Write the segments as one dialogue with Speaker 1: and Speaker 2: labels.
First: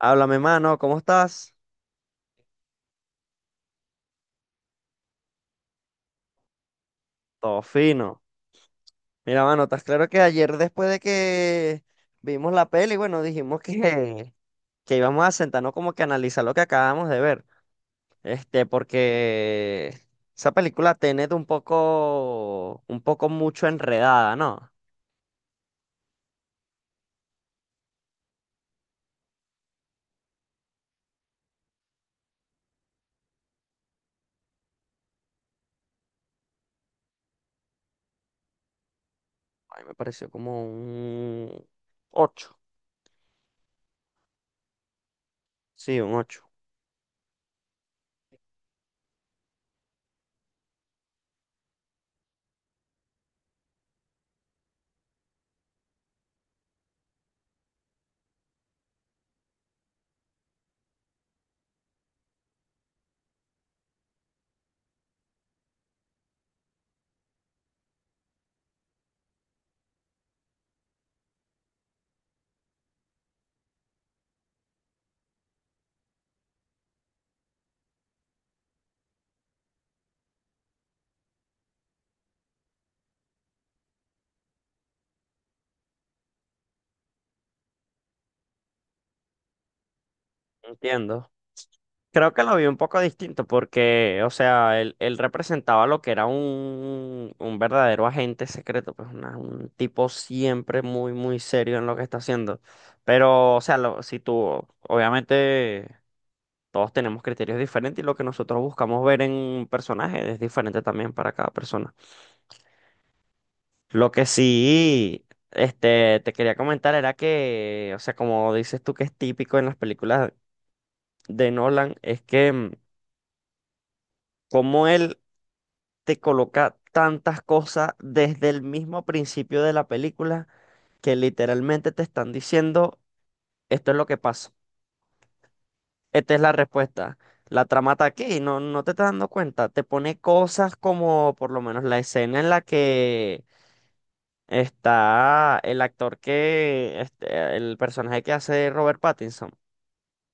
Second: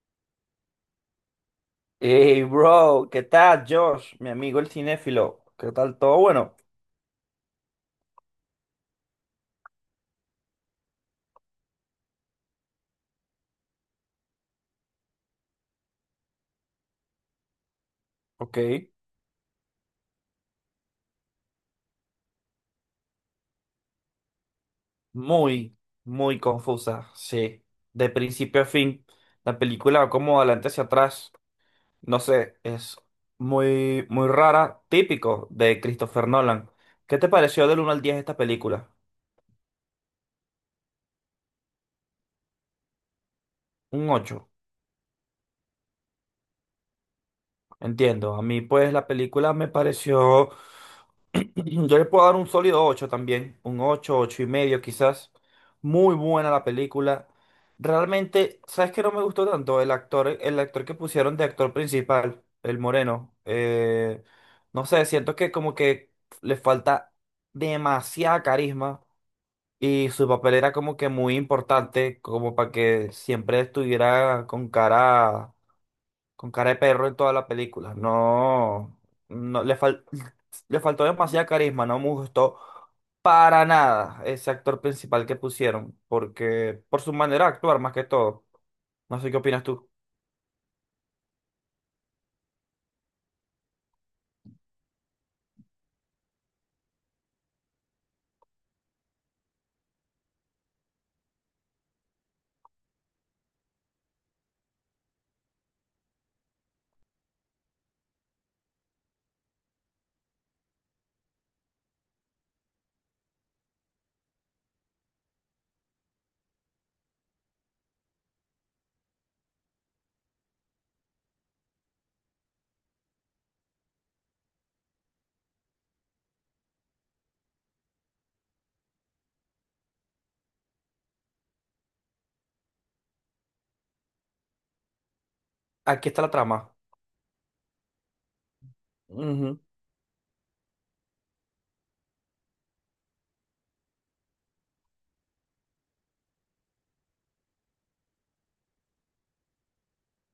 Speaker 1: Háblame, mano, ¿cómo estás?
Speaker 2: Hey, bro, ¿qué tal, Josh? Mi amigo el cinéfilo. ¿Qué tal todo? Bueno,
Speaker 1: Todo fino. Mira, mano, estás claro que ayer después de que vimos la peli, bueno, dijimos que íbamos a sentarnos como que a analizar lo que acabamos de ver.
Speaker 2: ok,
Speaker 1: Porque esa película Tenet un poco mucho enredada, ¿no?
Speaker 2: muy, muy confusa, sí. De principio a fin, la película va como adelante hacia atrás. No sé, es muy, muy rara, típico de Christopher Nolan. ¿Qué te pareció del uno al 10 esta película?
Speaker 1: A mí me pareció como un ocho.
Speaker 2: Un 8.
Speaker 1: Sí, un ocho.
Speaker 2: Entiendo. A mí, pues, la película me pareció. Yo le puedo dar un sólido 8 también. Un 8 8 y medio, quizás. Muy buena la película. Realmente, ¿sabes qué no me gustó tanto? El actor que pusieron de actor principal, el moreno. No sé, siento que como que le falta demasiada carisma. Y su papel era como que muy importante, como para que siempre estuviera con cara. Con cara de perro en toda la película. No, no le fal- le faltó demasiado carisma, no me gustó para nada ese actor principal que pusieron, porque por su manera de actuar más que todo. No sé qué opinas tú.
Speaker 1: Entiendo. Creo que lo vi un poco distinto porque, o sea, él representaba lo que era un verdadero agente secreto, pues un tipo siempre muy, muy serio en lo que está haciendo. Pero, o sea, si tú, obviamente, todos tenemos criterios diferentes y lo que nosotros buscamos ver en un personaje es diferente también para cada persona. Lo que sí, te quería comentar era que, o sea, como dices tú que es típico en las películas de Nolan, es que como él te coloca tantas cosas desde el mismo principio de la película que literalmente te están diciendo, esto es lo que pasa,
Speaker 2: Aquí está la
Speaker 1: esta es la
Speaker 2: trama.
Speaker 1: respuesta. La trama está aquí, no, no te estás dando
Speaker 2: Ujú,
Speaker 1: cuenta. Te pone cosas como por lo menos la escena en la que está el actor que, el personaje que hace Robert Pattinson,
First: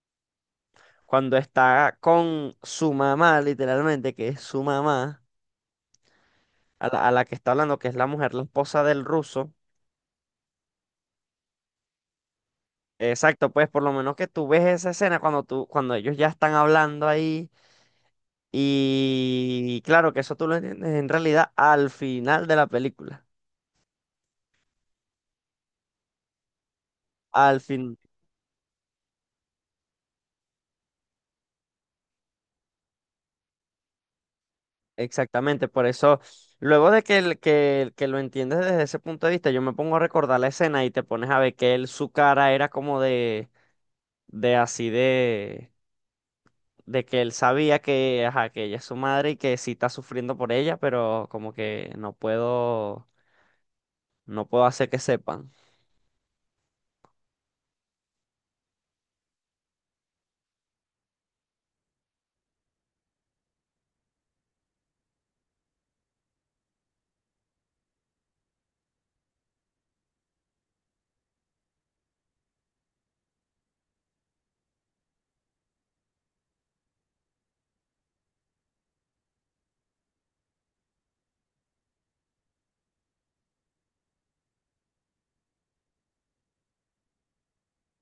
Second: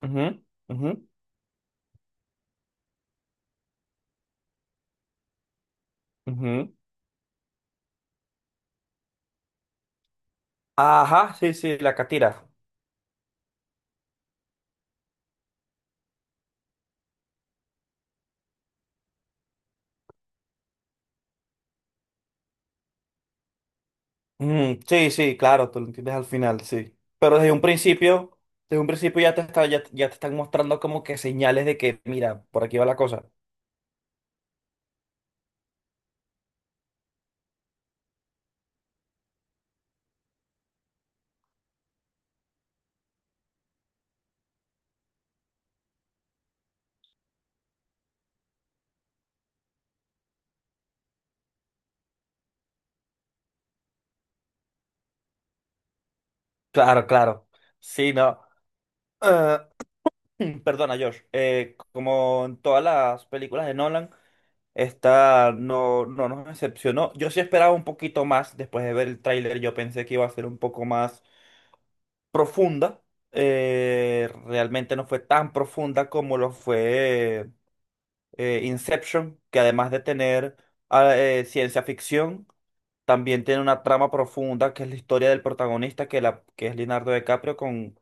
Speaker 2: ujú, ujú,
Speaker 1: cuando está con su mamá, literalmente, que es su mamá,
Speaker 2: ujú.
Speaker 1: a la que está hablando, que es la mujer, la esposa del ruso.
Speaker 2: Ajá, sí, sí, la catira.
Speaker 1: Exacto, pues por lo menos que tú ves esa escena cuando tú, cuando ellos ya están hablando ahí y claro que eso tú lo entiendes en realidad al final de la película,
Speaker 2: Ujú, sí, sí, claro, tú lo entiendes al final, sí. Pero
Speaker 1: al fin,
Speaker 2: desde un principio ya te están mostrando como que señales de que, mira, por aquí va la cosa.
Speaker 1: exactamente, por eso luego de que, que lo entiendes desde ese punto de vista, yo me pongo a recordar la escena y te pones a ver que él, su cara era como de, así de, que él sabía que, ajá, que ella es su madre y que sí está sufriendo por ella, pero como que no puedo, no puedo hacer que sepan.
Speaker 2: Claro, claro. Sí, no. Eh, Perdona, Josh. Como en todas las películas de Nolan, esta no nos decepcionó. Yo sí esperaba un poquito más después de ver el tráiler. Yo pensé que iba a ser un poco más profunda. Realmente no fue tan profunda como lo fue Inception, que además de tener ciencia ficción, también tiene una trama profunda que es la historia del protagonista, que es Leonardo DiCaprio con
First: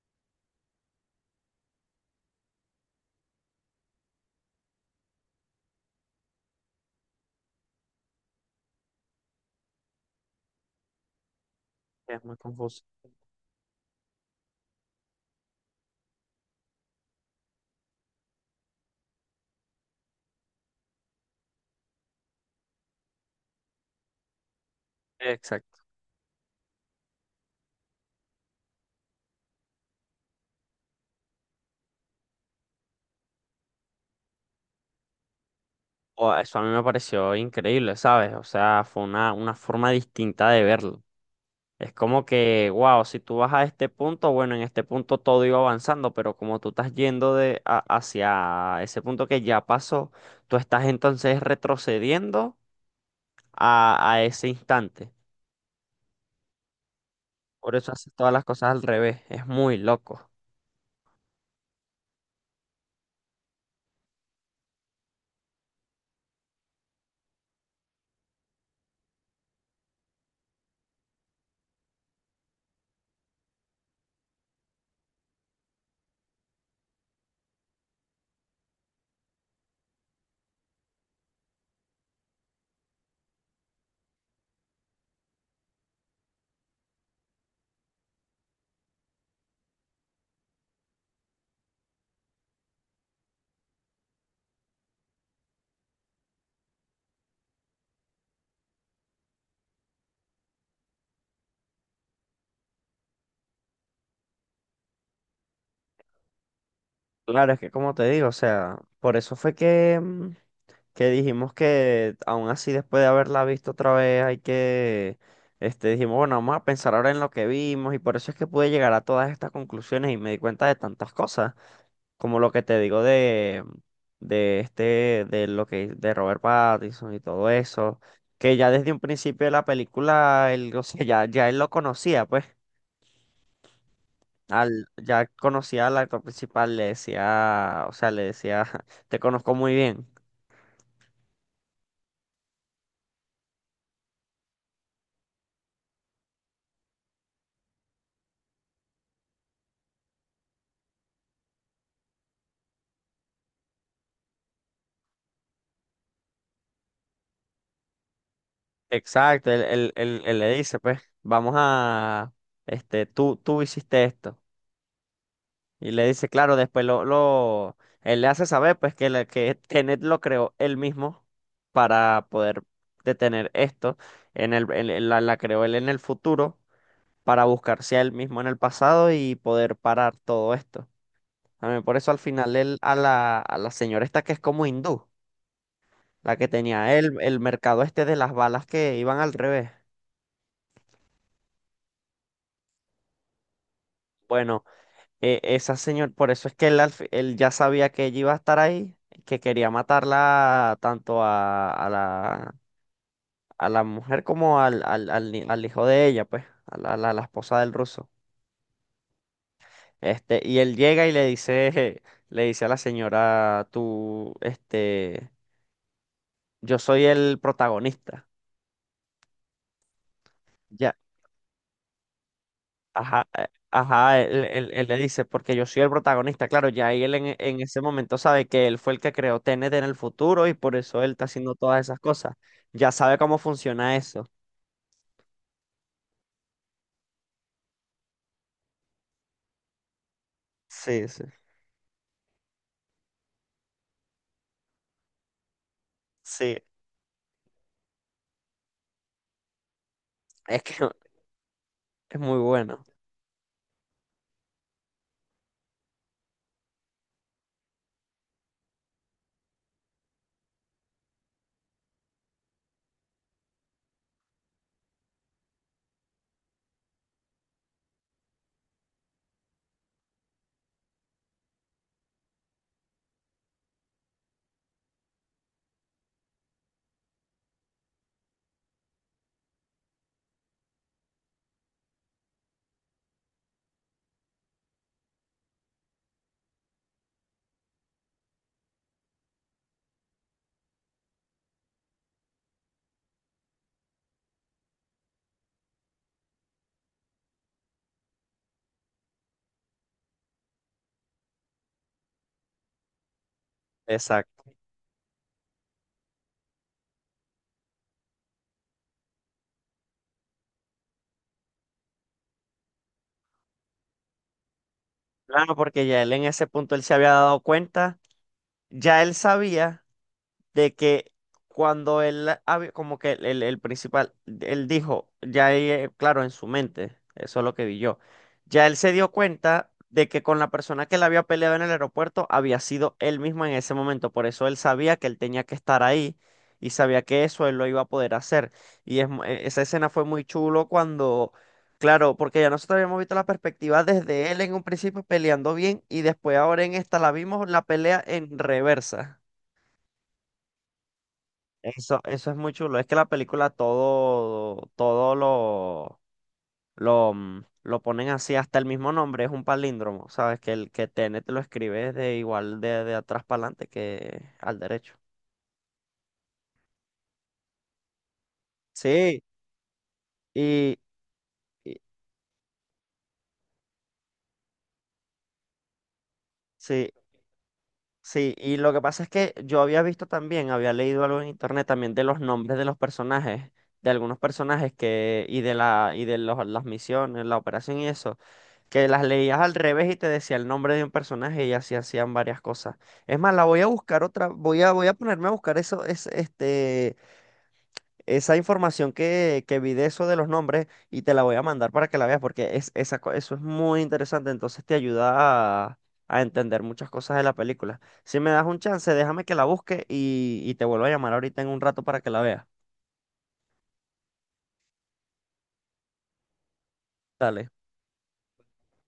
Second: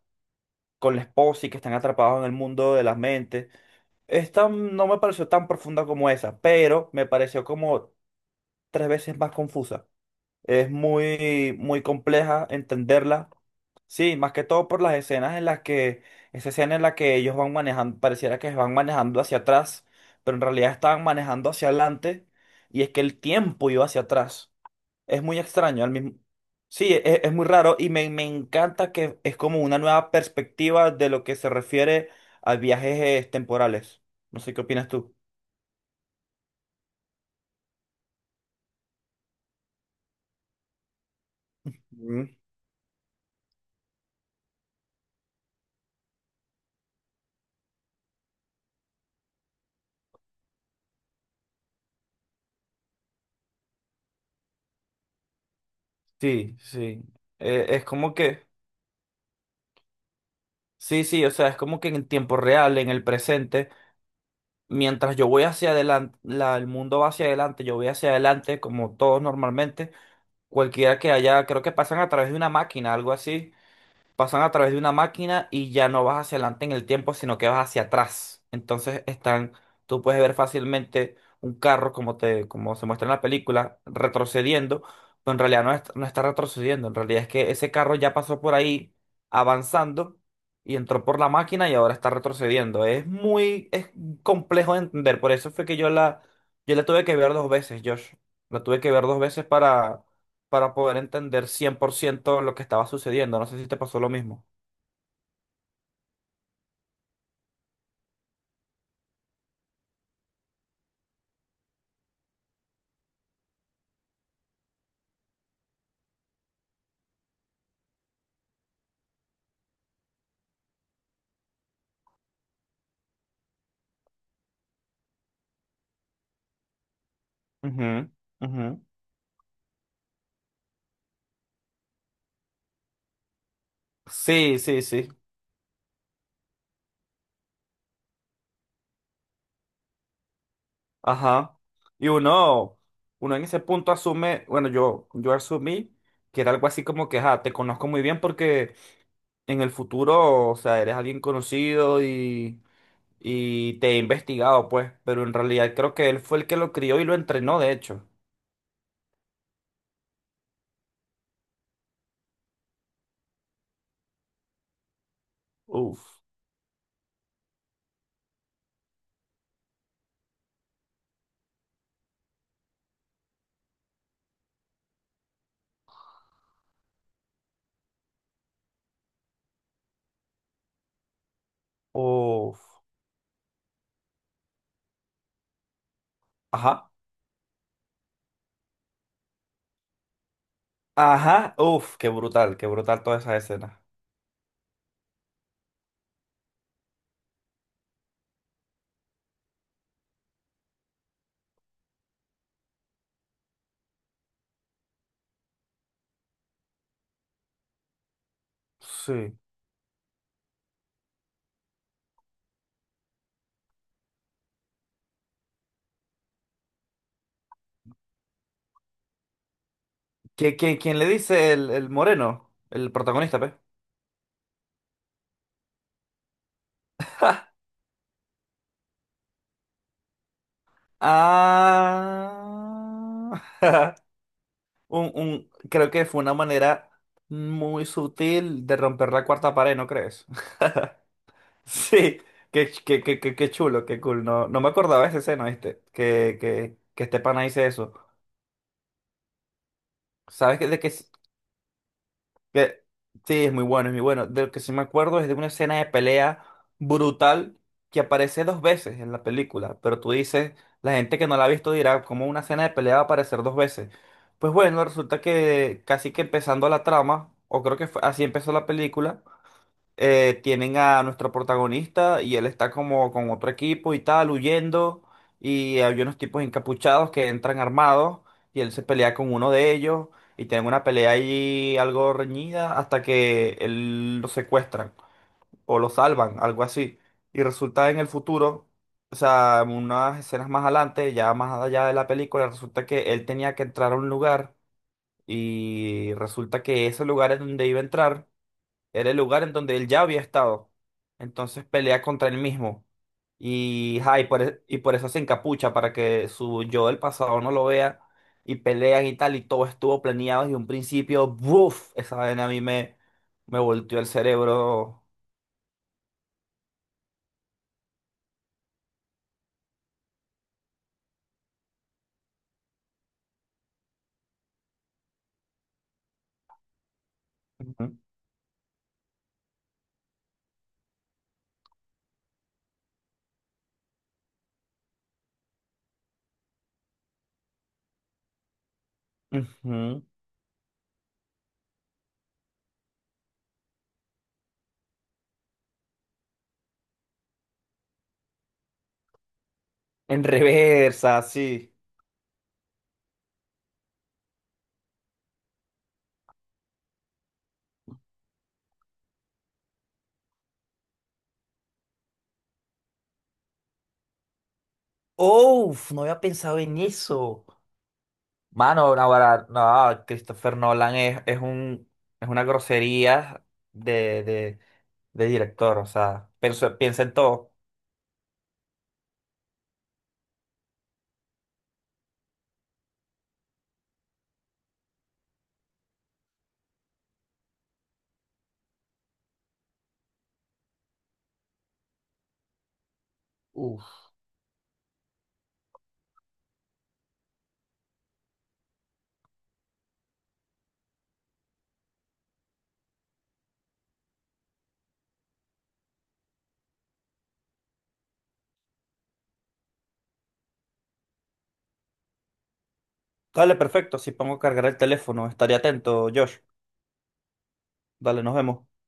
Speaker 2: con la esposa y que están atrapados en el mundo de las mentes. Esta no me pareció tan profunda como esa, pero me pareció como tres veces más confusa. Es muy, muy
Speaker 1: Es muy
Speaker 2: compleja
Speaker 1: confuso.
Speaker 2: entenderla. Sí, más que todo por las escenas en las que, esa escena en la que ellos van manejando, pareciera que van manejando hacia atrás, pero en realidad estaban manejando hacia adelante y es que el tiempo iba hacia atrás. Es muy
Speaker 1: Exacto.
Speaker 2: extraño, al mismo. Sí, es muy raro y me encanta que es como una nueva perspectiva de lo que se refiere a viajes temporales. No sé qué opinas tú.
Speaker 1: Eso a mí me pareció increíble, ¿sabes? O sea, fue una forma distinta de verlo. Es
Speaker 2: Mm.
Speaker 1: como que, wow, si tú vas a este punto, bueno, en este punto todo iba avanzando, pero como tú estás yendo hacia ese punto que ya pasó, tú estás entonces retrocediendo a ese instante.
Speaker 2: Sí, sí. Eh,
Speaker 1: Por
Speaker 2: es
Speaker 1: eso haces
Speaker 2: como
Speaker 1: todas las
Speaker 2: que,
Speaker 1: cosas al revés. Es muy loco.
Speaker 2: sí, sí, o sea, es como que en tiempo real, en el presente, mientras yo voy hacia adelante, el mundo va hacia adelante, yo voy hacia adelante, como todos normalmente, cualquiera que haya, creo que pasan a través de una máquina, algo así. Pasan a través de una máquina y ya no vas hacia adelante en el tiempo, sino que vas hacia atrás. Entonces están, tú puedes ver fácilmente un carro, como te, como se muestra en la película, retrocediendo, pero en realidad no está retrocediendo, en realidad es que ese carro ya pasó por ahí avanzando y entró por la máquina y ahora está retrocediendo. Es complejo de entender, por eso fue que yo la tuve que ver dos veces, Josh. La tuve que ver dos veces para poder entender 100% lo que estaba sucediendo. No sé si te pasó lo mismo.
Speaker 1: Claro, es que como te digo, o sea, por eso fue que dijimos que aún así después de haberla visto otra vez hay que, dijimos, bueno, vamos a pensar ahora en lo que vimos y por eso es que pude llegar a todas estas conclusiones y me di cuenta de tantas cosas, como lo que te digo de, de Robert Pattinson y todo
Speaker 2: Ujú,
Speaker 1: eso, que
Speaker 2: ujú.
Speaker 1: ya desde un principio de la película, él, o sea, ya él lo conocía, pues.
Speaker 2: Sí, sí,
Speaker 1: Al,
Speaker 2: sí.
Speaker 1: ya conocía al actor principal, le decía, o sea, le decía, te conozco muy bien.
Speaker 2: Ajá. Y uno en ese punto asume, bueno, yo asumí que era algo así como que, ah, te conozco muy bien porque en el futuro, o sea, eres alguien conocido y te he investigado, pues, pero en realidad creo que él fue el que lo crió y lo entrenó, de hecho.
Speaker 1: Exacto, él le dice, pues, vamos a, tú hiciste esto. Y
Speaker 2: Uf,
Speaker 1: le dice, claro, después lo, él le hace saber, pues, que Tenet lo creó él mismo para poder detener esto. En la creó él en el futuro para buscarse a él mismo en el pasado y poder parar todo esto. También por eso al final
Speaker 2: uf.
Speaker 1: él, a la señora esta que es como hindú, la que
Speaker 2: Ajá.
Speaker 1: tenía él, el mercado este de las balas que iban al revés.
Speaker 2: Ajá, uf, qué brutal toda esa escena.
Speaker 1: Bueno. Esa señora, por eso es que él, él ya sabía que ella iba a estar ahí, que quería matarla tanto a la mujer como al, al, al ni- al hijo de ella, pues, a la esposa del ruso.
Speaker 2: Sí.
Speaker 1: Y él llega y le dice, le dice a la señora, tú, yo soy el protagonista.
Speaker 2: ¿Quién le dice el moreno? El
Speaker 1: Ajá,
Speaker 2: protagonista,
Speaker 1: eh,
Speaker 2: pe.
Speaker 1: ajá, él le dice, porque yo soy el protagonista, claro, ya y él en, ese momento sabe que él fue el que creó T N T en el futuro y por eso él está haciendo todas esas cosas.
Speaker 2: Ah.
Speaker 1: Ya sabe cómo funciona eso.
Speaker 2: Creo que fue una manera muy sutil de romper la cuarta pared, ¿no crees?
Speaker 1: Sí, sí,
Speaker 2: Sí, qué, ch- qué, qué, qué, qué chulo, qué cool. No, no me acordaba de esa escena, ¿viste? Que,
Speaker 1: sí,
Speaker 2: que, que este pana dice eso.
Speaker 1: es
Speaker 2: ¿Sabes
Speaker 1: que
Speaker 2: de qué?
Speaker 1: es muy bueno.
Speaker 2: Que, sí, es muy bueno, es muy bueno. De lo que sí me acuerdo es de una escena de pelea brutal que aparece dos veces en la película, pero tú dices, la gente que no la ha visto dirá, ¿cómo una escena de pelea va a aparecer dos veces? Pues bueno, resulta que casi que empezando la trama, o creo que así empezó la película, tienen a nuestro protagonista y él está como con otro equipo y tal, huyendo. Y hay unos tipos encapuchados que entran armados y él se pelea con uno de ellos y tienen una pelea ahí algo reñida hasta que él lo secuestran o lo salvan, algo así. Y resulta en el futuro, o sea, en unas escenas más adelante, ya más allá de la película, resulta que él tenía que entrar a un lugar y resulta que ese lugar es donde iba a entrar era el lugar en donde él ya había estado. Entonces pelea contra él mismo. Y, ajá, y, por,
Speaker 1: Exacto.
Speaker 2: e- y por eso se encapucha, para que su yo del pasado no lo vea. Y pelean y tal, y todo estuvo planeado desde un principio. ¡Buf! Esa vaina a mí me volteó el cerebro.
Speaker 1: Claro, porque ya él en ese punto él se había dado cuenta, ya él sabía de que cuando él, como que el principal, él dijo, ya ahí, claro, en su mente, eso es lo que vi
Speaker 2: Ujú,
Speaker 1: yo, ya él se dio cuenta de que con la persona que le había peleado en el aeropuerto había sido él mismo en ese momento, por eso él sabía que él tenía que estar ahí y sabía que eso él lo iba a poder hacer. Y es, esa escena
Speaker 2: ujú.
Speaker 1: fue muy chulo cuando... Claro, porque ya nosotros habíamos visto la perspectiva desde él en un principio peleando bien y después ahora en esta la vimos la pelea en reversa.
Speaker 2: En reversa, sí.
Speaker 1: Eso es muy chulo. Es que la película todo lo ponen así, hasta el mismo nombre, es un palíndromo, ¿sabes? Que el que T N te lo escribe de igual de, atrás para adelante que al derecho.
Speaker 2: ¡Uf! No había pensado en eso. Mano, no,
Speaker 1: Sí,
Speaker 2: no, Christopher
Speaker 1: y,
Speaker 2: Nolan es, es
Speaker 1: y-
Speaker 2: un, es una grosería de de director, o sea, piensa,
Speaker 1: sí.
Speaker 2: piensa en todo.
Speaker 1: Sí, y lo que pasa es que yo había visto también, había leído algo en internet también de los nombres de los personajes, de algunos personajes que, y de la, y de los- las misiones, la operación y eso, que las leías al revés y te decía el nombre de un personaje y así hacían varias cosas. Es más, la voy a buscar
Speaker 2: Uf.
Speaker 1: otra, voy a ponerme a buscar eso, esa información que vi de eso de los nombres y te la voy a mandar para que la veas porque eso es muy interesante, entonces te ayuda a entender muchas cosas de la película. Si me das un chance, déjame que la busque y, te vuelvo a llamar ahorita en un rato para que la veas.
Speaker 2: Dale, perfecto, si pongo a cargar el teléfono, estaré atento, Josh.
Speaker 1: Dale.
Speaker 2: Dale, nos vemos.